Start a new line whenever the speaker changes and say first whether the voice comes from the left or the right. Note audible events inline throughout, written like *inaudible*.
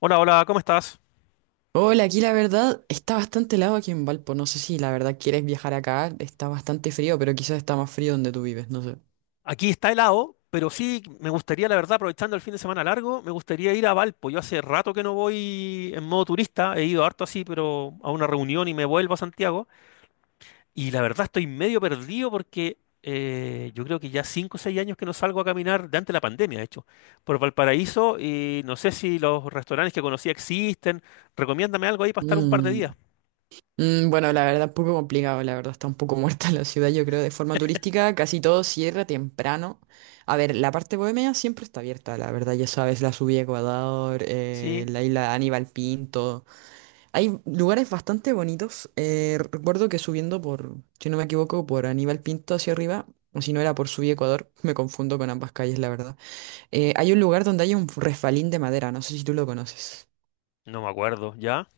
left: Hola, hola, ¿cómo estás?
right: Hola, aquí la verdad está bastante helado aquí en Valpo. No sé si la verdad quieres viajar acá. Está bastante frío, pero quizás está más frío donde tú vives, no sé.
left: Aquí está helado, pero sí me gustaría, la verdad, aprovechando el fin de semana largo, me gustaría ir a Valpo. Yo hace rato que no voy en modo turista, he ido harto así, pero a una reunión y me vuelvo a Santiago. Y la verdad estoy medio perdido porque yo creo que ya 5 o 6 años que no salgo a caminar, de antes de la pandemia, de hecho, por Valparaíso y no sé si los restaurantes que conocía existen. Recomiéndame algo ahí para estar un par de
right: Mm,
left: días.
right: bueno, la verdad, un poco complicado, la verdad, está un poco muerta *laughs* la ciudad, yo creo, de forma turística, casi todo cierra temprano. A ver, la parte bohemia siempre está abierta, la verdad, ya sabes, la subida a Ecuador,
left: Sí,
right: la isla Aníbal Pinto. Hay lugares bastante bonitos. Recuerdo que subiendo por, si no me equivoco, por Aníbal Pinto hacia arriba, o si no era por Subí Ecuador, *laughs* me confundo con ambas calles, la verdad. Hay un lugar donde hay un refalín de madera, no sé si tú lo conoces.
left: no me acuerdo, ¿ya?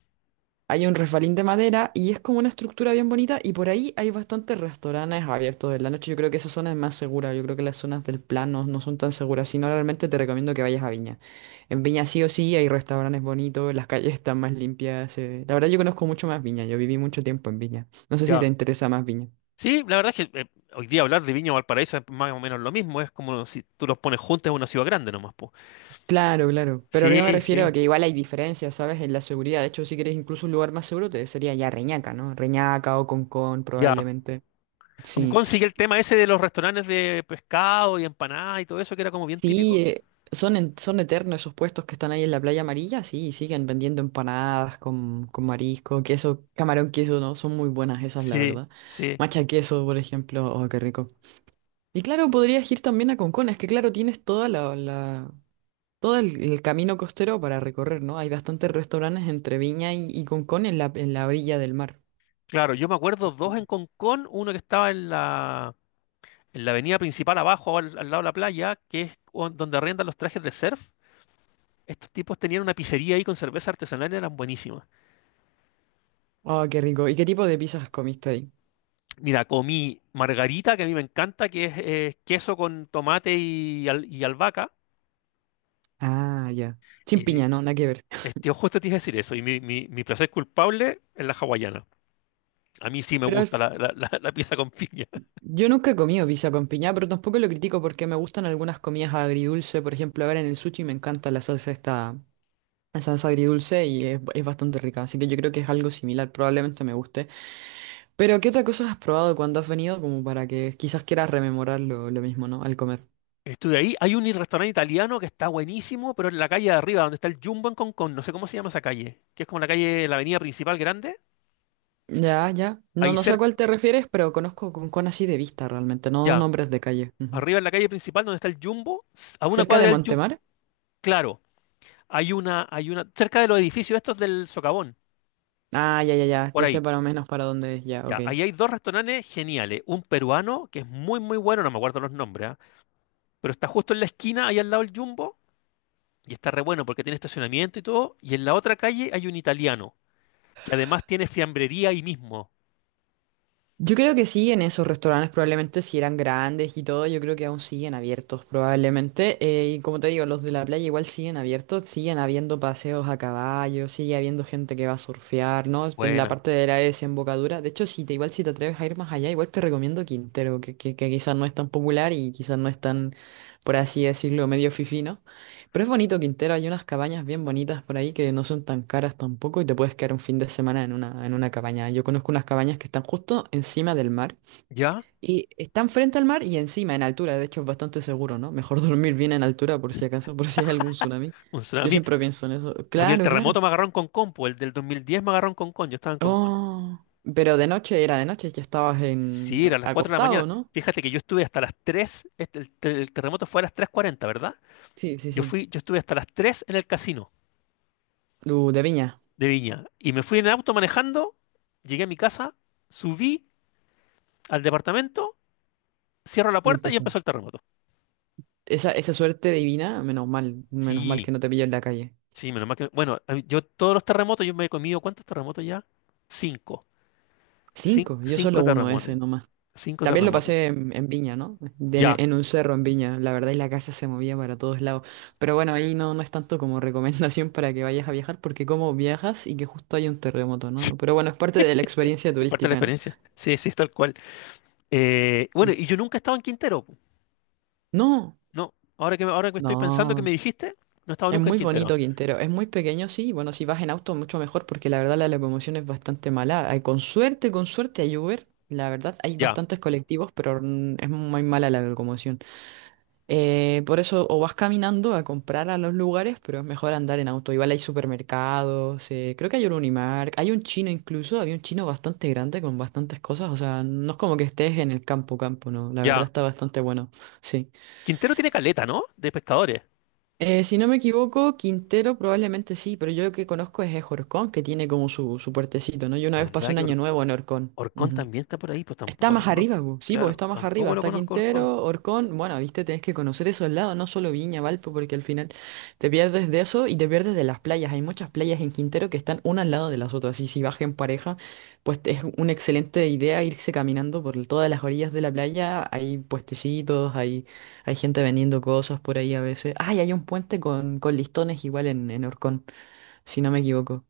right: Hay un refalín de madera y es como una estructura bien bonita y por ahí hay bastantes restaurantes abiertos en la noche. Yo creo que esa zona es más segura, yo creo que las zonas del plano no son tan seguras, si no realmente te recomiendo que vayas a Viña. En Viña sí o sí hay restaurantes bonitos, las calles están más limpias. La verdad yo conozco mucho más Viña, yo viví mucho tiempo en Viña. No sé si
left: Ya.
right: te interesa más Viña.
left: Sí, la verdad es que hoy día hablar de Viña o Valparaíso es más o menos lo mismo, es como si tú los pones juntos en una ciudad grande nomás, po.
right: Claro, claro. Pero yo me
left: Sí,
right: refiero a
left: sí,
right: que igual hay diferencias, ¿sabes? En la seguridad. De hecho, si quieres incluso un lugar más seguro, te sería ya Reñaca, ¿no? Reñaca o Concón,
left: ya.
right: probablemente.
left: Como
right: Sí.
left: consigue el tema ese de los restaurantes de pescado y empanadas y todo eso, que era como bien
right: Sí,
left: típico.
right: son, son eternos esos puestos que están ahí en la playa amarilla. Sí, siguen vendiendo empanadas con marisco, queso, camarón, queso, ¿no? Son muy buenas esas, la
left: Sí,
right: verdad.
left: sí.
right: Macha queso, por ejemplo. Oh, qué rico. Y claro,
left: Sí.
right: podrías ir también a Concón, es que claro, tienes todo el camino costero para recorrer, ¿no? Hay bastantes restaurantes entre Viña y Concón en la orilla del mar.
left: Claro, yo me acuerdo
right: Ujú.
left: dos en Concón, uno que estaba en la avenida principal abajo, al, al lado de la playa, que es donde arrendan los trajes de surf. Estos tipos tenían una pizzería ahí con cerveza artesanal y eran buenísimas.
right: Oh, qué rico. ¿Y qué tipo de pizzas comiste ahí?
left: Mira, comí margarita, que a mí me encanta, que es queso con tomate y, y albahaca.
right: Ah, ya. Sin
left: Y
right: piña, no, nada que ver.
left: este, justo te iba a decir eso. Y mi placer culpable es la hawaiana. A mí sí me
right: Pero al
left: gusta
right: f-
left: la, la, la pieza con piña.
right: yo nunca he comido pizza con piña, pero tampoco lo critico porque me gustan algunas comidas agridulce. Por ejemplo, a ver, en el sushi me encanta la salsa esta, la salsa agridulce y es bastante rica. Así que yo creo que es algo similar, probablemente me guste. Pero, ¿qué otra cosa has probado cuando has venido? Como para que quizás quieras rememorar lo mismo, ¿no? Al comer.
left: Estuve ahí. Hay un restaurante italiano que está buenísimo, pero en la calle de arriba, donde está el Jumbo en Concón. No sé cómo se llama esa calle. Que es como la calle, la avenida principal grande.
right: Ya, ya. No,
left: Ahí
right: no sé a
left: cerca,
right: cuál te refieres, pero conozco con así de vista realmente, no
left: ya.
right: nombres de calle. Ujú.
left: Arriba en la calle principal, donde está el Jumbo, a una
right: ¿Cerca de
left: cuadra del Jumbo.
right: Montemar?
left: Claro, hay una, cerca de los edificios estos del Socavón,
right: Ah, ya, ya, ya.
left: por
right: Ya sé
left: ahí.
right: para menos para dónde es. Ya, ok.
left: Ya, ahí hay dos restaurantes geniales. Un peruano, que es muy, muy bueno, no me acuerdo los nombres, ¿ah? Pero está justo en la esquina, ahí al lado del Jumbo, y está re bueno porque tiene estacionamiento y todo. Y en la otra calle hay un italiano, que además tiene fiambrería ahí mismo.
right: Yo creo que sí, en esos restaurantes probablemente si eran grandes y todo, yo creo que aún siguen abiertos probablemente. Y como te digo, los de la playa igual siguen abiertos, siguen habiendo paseos a caballo, sigue habiendo gente que va a surfear, ¿no? En la
left: Buena.
right: parte de la desembocadura. De hecho, si te igual si te atreves a ir más allá, igual te recomiendo Quintero, que quizás no es tan popular y quizás no es tan, por así decirlo, medio fifino. Pero es bonito Quintero, hay unas cabañas bien bonitas por ahí que no son tan caras tampoco y te puedes quedar un fin de semana en una cabaña. Yo conozco unas cabañas que están justo encima del mar
left: ¿Ya?
right: y están frente al mar y encima, en altura. De hecho, es bastante seguro, ¿no? Mejor *laughs* dormir bien en altura por si acaso, por si hay algún tsunami.
left: Un tsunami, a
right: Yo
left: mí,
right: siempre pienso en eso.
left: el
right: Claro, claro.
left: terremoto me agarró en Concón, pues el del 2010 me agarró en Concón, yo estaba en Concón.
right: Oh, pero de noche era de noche, ya estabas en
left: Sí, era a las 4 de la mañana.
right: acostado, ¿no?
left: Fíjate que yo estuve hasta las 3, este, el terremoto fue a las 3:40, ¿verdad?
right: Sí, sí,
left: Yo
right: sí.
left: fui, yo estuve hasta las 3 en el casino.
right: De viña,
left: De Viña. Y me fui en el auto manejando, llegué a mi casa, subí al departamento, cierro la
right: ya
left: puerta y
right: empezó.
left: empezó el terremoto.
right: Esa suerte divina, menos mal
left: Sí,
right: que no te pillo en la calle.
left: sí, menos mal que... Bueno, a mí, yo todos los terremotos, yo me he comido, ¿cuántos terremotos ya? Cinco.
right: Cinco, yo solo
left: Cinco
right: uno
left: terremotos.
right: ese nomás.
left: Cinco
right: También lo
left: terremotos.
right: pasé en Viña, ¿no?
left: Ya. *laughs*
right: En un cerro en Viña, la verdad, y la casa se movía para todos lados. Pero bueno, ahí no, no es tanto como *laughs* recomendación para que vayas a viajar, porque como viajas y que justo hay un terremoto, ¿no?
left: Sí,
right: No, pero bueno, es parte de la experiencia
left: es parte de la
right: turística, ¿no?
left: experiencia. Sí, sí, tal cual. Bueno,
right: Sí.
left: y yo nunca estaba en Quintero, pu.
right: No,
left: No, ahora que, ahora que estoy pensando que me
right: no.
left: dijiste, no estaba
right: Es
left: nunca en
right: muy
left: Quintero.
right: bonito Quintero, es muy pequeño, sí. Bueno, si vas en auto, mucho mejor, porque la verdad la locomoción es bastante mala. Ay, con suerte, con suerte hay Uber. La verdad, hay
left: Ya,
right: bastantes colectivos, pero es muy mala la locomoción. Por eso o vas caminando a comprar a los lugares, pero es mejor andar en auto. Igual hay supermercados, creo que hay un Unimark, hay un chino incluso, había un chino bastante grande con bastantes cosas, o sea, no es como que estés en el campo campo, no, la verdad
left: ya.
right: está bastante bueno, sí.
left: Quintero tiene caleta, ¿no? De pescadores.
right: Si no me equivoco, Quintero probablemente sí, pero yo lo que conozco es Horcón, que tiene como su puertecito, ¿no? Yo una vez pasé
left: ¿Verdad?
right: un año nuevo en Horcón.
left: Orcón
right: Ujú.
left: también está por ahí, pues
right: Está
left: tampoco lo
right: más
left: conozco.
right: arriba, bu. Sí, pues
left: Claro,
right: está más arriba.
left: tampoco lo
right: Está
left: conozco Orcón.
right: Quintero, Orcón. Bueno, viste, tenés que conocer esos lados, no solo Viña, Valpo, porque al final te pierdes de eso y te pierdes de las playas. Hay muchas playas en Quintero que están una al lado de las otras. Y si vas en pareja, pues es una excelente idea irse caminando por todas las orillas de la playa. Hay puestecitos, hay gente vendiendo cosas por ahí a veces. Ay, hay un puente con listones igual en Orcón, si no me equivoco.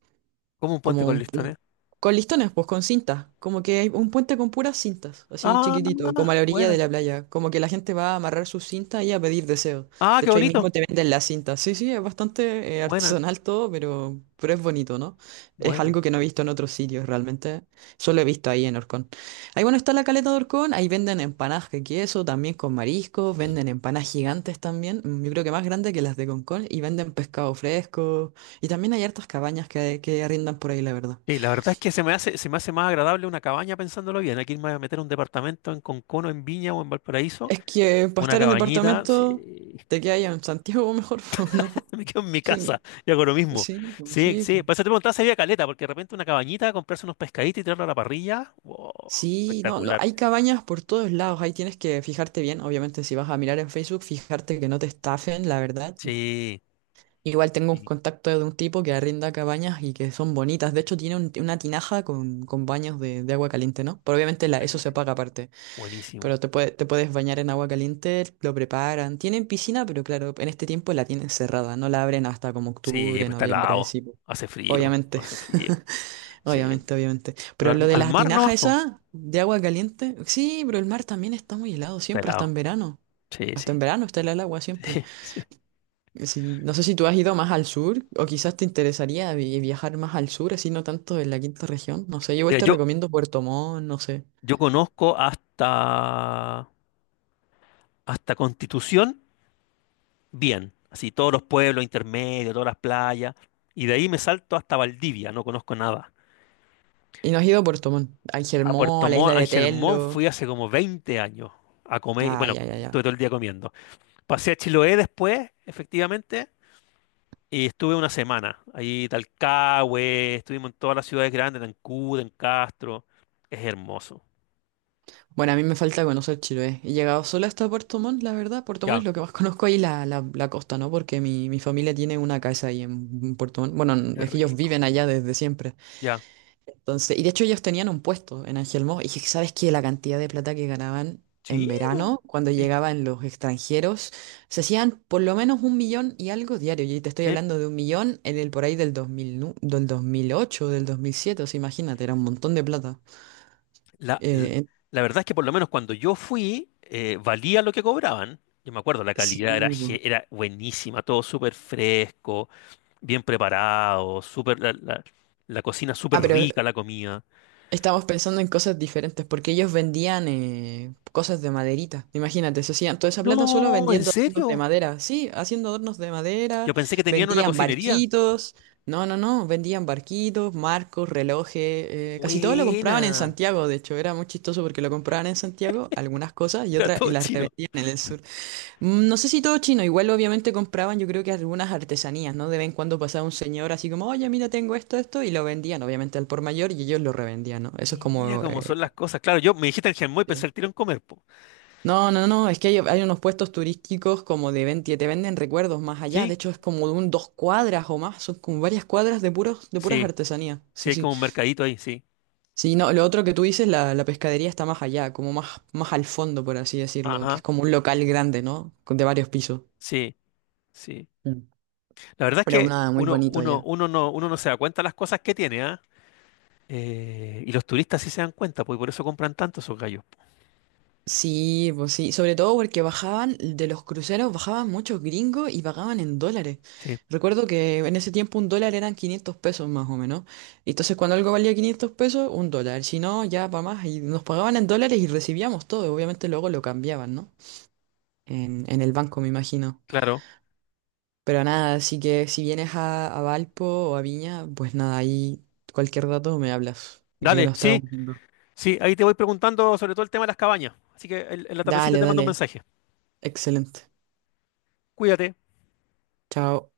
left: Como un puente
right: Como
left: con
right: un, pu-
left: listones.
right: con listones, pues con cintas. Como que hay un puente con puras cintas, así
left: Ah,
right: chiquitito, como a la orilla de
left: buena.
right: la playa. Como que la gente va a amarrar sus cintas y a pedir deseos.
left: Ah,
right: De
left: qué
right: hecho, ahí
left: bonito.
right: mismo te venden las cintas. Sí, sí, es bastante
left: Buena,
right: artesanal todo, pero es bonito, ¿no? Es
left: buena.
right: algo que no he visto en otros sitios realmente. Solo he visto ahí en Orcón. Ahí, bueno, está la caleta de Orcón. Ahí venden empanadas de queso, también con mariscos. Venden empanadas gigantes también. Yo creo que más grandes que las de Concón. Y venden pescado fresco. Y también hay hartas cabañas que arrendan por ahí, la verdad.
left: Sí, la verdad es que se me hace más agradable una cabaña pensándolo bien. Aquí me voy a meter un departamento en Concono, en Viña o en Valparaíso.
right: Es que para
left: Una
right: estar en
left: cabañita,
right: departamento,
left: sí.
right: te quedas en Santiago mejor, *laughs* po, ¿no?
left: *laughs* Me quedo en mi
right: Sí,
left: casa y hago lo mismo.
right: sí, po,
left: Sí,
right: sí.
left: sí.
right: Po.
left: Por eso te preguntaba si había caleta, porque de repente una cabañita, comprarse unos pescaditos y tirarlo a la parrilla. Wow,
right: Sí, no, no,
left: espectacular.
right: hay cabañas por todos lados, ahí tienes que fijarte bien, obviamente si vas a mirar en Facebook, fijarte que no te estafen, la verdad.
left: Sí,
right: Igual tengo un
left: sí,
right: contacto de un tipo que arrienda cabañas y que son bonitas, de hecho tiene una tinaja con baños de agua caliente, ¿no? Pero obviamente la, eso se
left: buenísimo.
right: paga aparte.
left: Buenísimo.
right: Te puedes bañar en agua caliente, lo preparan. Tienen piscina, pero claro, en este tiempo la tienen cerrada. No la abren hasta como
left: Sí,
right: octubre,
left: pues está
right: noviembre,
left: helado.
right: sí. Po.
left: Hace frío,
right: Obviamente,
left: hace frío.
right: *laughs*
left: Sí.
right: obviamente, obviamente.
left: Pero
right: Pero lo
left: al,
right: de
left: al
right: las
left: mar
right: tinajas
left: nomás, po.
right: esa de agua caliente, sí, pero el mar también está muy helado
left: Está
right: siempre, hasta
left: helado.
right: en verano.
left: Sí,
right: Hasta en
left: sí.
right: verano está helada el agua siempre.
left: *laughs* Sí.
right: Sí, no sé si tú has ido más al sur o quizás te interesaría viajar más al sur, así no tanto en la quinta región. No sé, yo igual
left: Mira,
right: te
left: yo,
right: recomiendo Puerto Montt, no sé.
left: yo conozco hasta Constitución bien. Así todos los pueblos intermedios, todas las playas. Y de ahí me salto hasta Valdivia, no conozco nada.
right: ¿Y no has ido a Puerto Montt, a
left: A
right: Angelmó,
left: Puerto
right: a la isla
left: Montt,
right: de
left: Ángel Montt fui
right: Tello?
left: hace como 20 años a comer.
right: Ah,
left: Bueno,
right: ya, ya, ya.
left: estuve todo el día comiendo. Pasé a Chiloé después, efectivamente. Y estuve una semana ahí, Talcahué, estuvimos en todas las ciudades grandes, en Ancud, en Castro. Es hermoso.
right: Bueno, a mí me falta conocer Chiloé. He llegado solo hasta Puerto Montt, la verdad. Puerto Montt es
left: Ya,
right: lo que más *laughs* conozco ahí, la costa, ¿no? Porque mi familia tiene una casa ahí en Puerto Montt. Bueno,
left: es
right: es que ellos
left: rico.
right: viven allá desde siempre.
left: Ya.
right: Entonces, y de hecho ellos tenían un puesto en Ángel Moss. Y dije, ¿sabes qué? La cantidad de plata que ganaban en
left: Sí, po.
right: verano, cuando
left: Sí,
right: llegaban los extranjeros, se hacían por lo menos un millón y algo diario. Y te estoy
left: sí.
right: hablando de un millón en el por ahí del 2000, del 2008, del 2007. O sea, imagínate, era un montón de plata.
left: La, la-
right: Eh,
left: la verdad es que por lo menos cuando yo fui, valía lo que cobraban. Yo me acuerdo, la
right: Sí,
left: calidad era buenísima, todo súper fresco, bien preparado, súper, la, la cocina
right: ah,
left: súper
right: pero
left: rica, la comida.
right: estamos pensando en cosas diferentes, porque ellos vendían cosas de maderita. Imagínate, se hacían toda esa plata solo
left: No, ¿en
right: vendiendo adornos de
left: serio?
right: madera. Sí, haciendo adornos de
left: Yo
right: madera,
left: pensé que tenían una
right: vendían
left: cocinería.
right: barquitos. No, no, no, vendían barquitos, marcos, relojes. Casi todo lo compraban en
left: Buena.
right: Santiago, de hecho, era muy chistoso porque lo compraban en Santiago, algunas cosas, y
left: *laughs* Era
right: otras, y
left: todo
right: las
left: chino.
right: revendían en el sur. Mm, no sé si todo chino, igual obviamente compraban yo creo que algunas artesanías, ¿no? De vez en cuando pasaba un señor así como, oye, mira, tengo esto, esto, y lo vendían obviamente al por mayor y ellos lo revendían, ¿no? Eso es
left: Mira
right: como...
left: cómo son las cosas. Claro, yo me dijiste en Genmoy, y pensé
right: sí.
left: el tiro en comer, po.
right: No, no, no, es que hay unos puestos turísticos como de que te venden recuerdos más allá,
left: ¿Sí?
right: de hecho es como de un dos cuadras o más, son como varias cuadras de puros, de puras
left: Sí,
right: artesanías,
left: sí,
right: sí,
left: hay
right: sí.
left: como un mercadito ahí, sí.
right: Sí, no, lo otro que tú dices, la pescadería está más allá, como más, más al fondo, por así decirlo, que es
left: Ajá,
right: como un local grande, ¿no? De varios pisos.
left: sí, sí.
right: Mm,
left: La verdad es
right: pero
left: que
right: nada, muy
left: uno,
right: bonito
left: uno,
right: allá.
left: uno no, uno no se da cuenta de las cosas que tiene, ¿ah? Y los turistas sí se dan cuenta, pues, y por eso compran tanto esos gallos.
right: Sí, pues sí, sobre todo porque bajaban de los cruceros, bajaban muchos gringos y pagaban en dólares.
left: Sí,
right: Recuerdo que en ese tiempo un dólar eran 500 pesos más o menos. Y entonces cuando algo valía 500 pesos, un dólar. Si no, ya para más. Y nos pagaban en dólares y recibíamos todo. Obviamente luego lo cambiaban, ¿no? En el banco, me imagino.
left: claro.
right: Pero nada, así que si vienes a Valpo o a Viña, pues nada, ahí cualquier dato me hablas. Que
left: Dale,
right: nos estamos
left: sí,
right: viendo.
left: sí, ahí te voy preguntando sobre todo el tema de las cabañas. Así que en la tardecita
right: Dale,
left: te mando un
right: dale.
left: mensaje.
right: Excelente.
left: Cuídate.
right: Chao.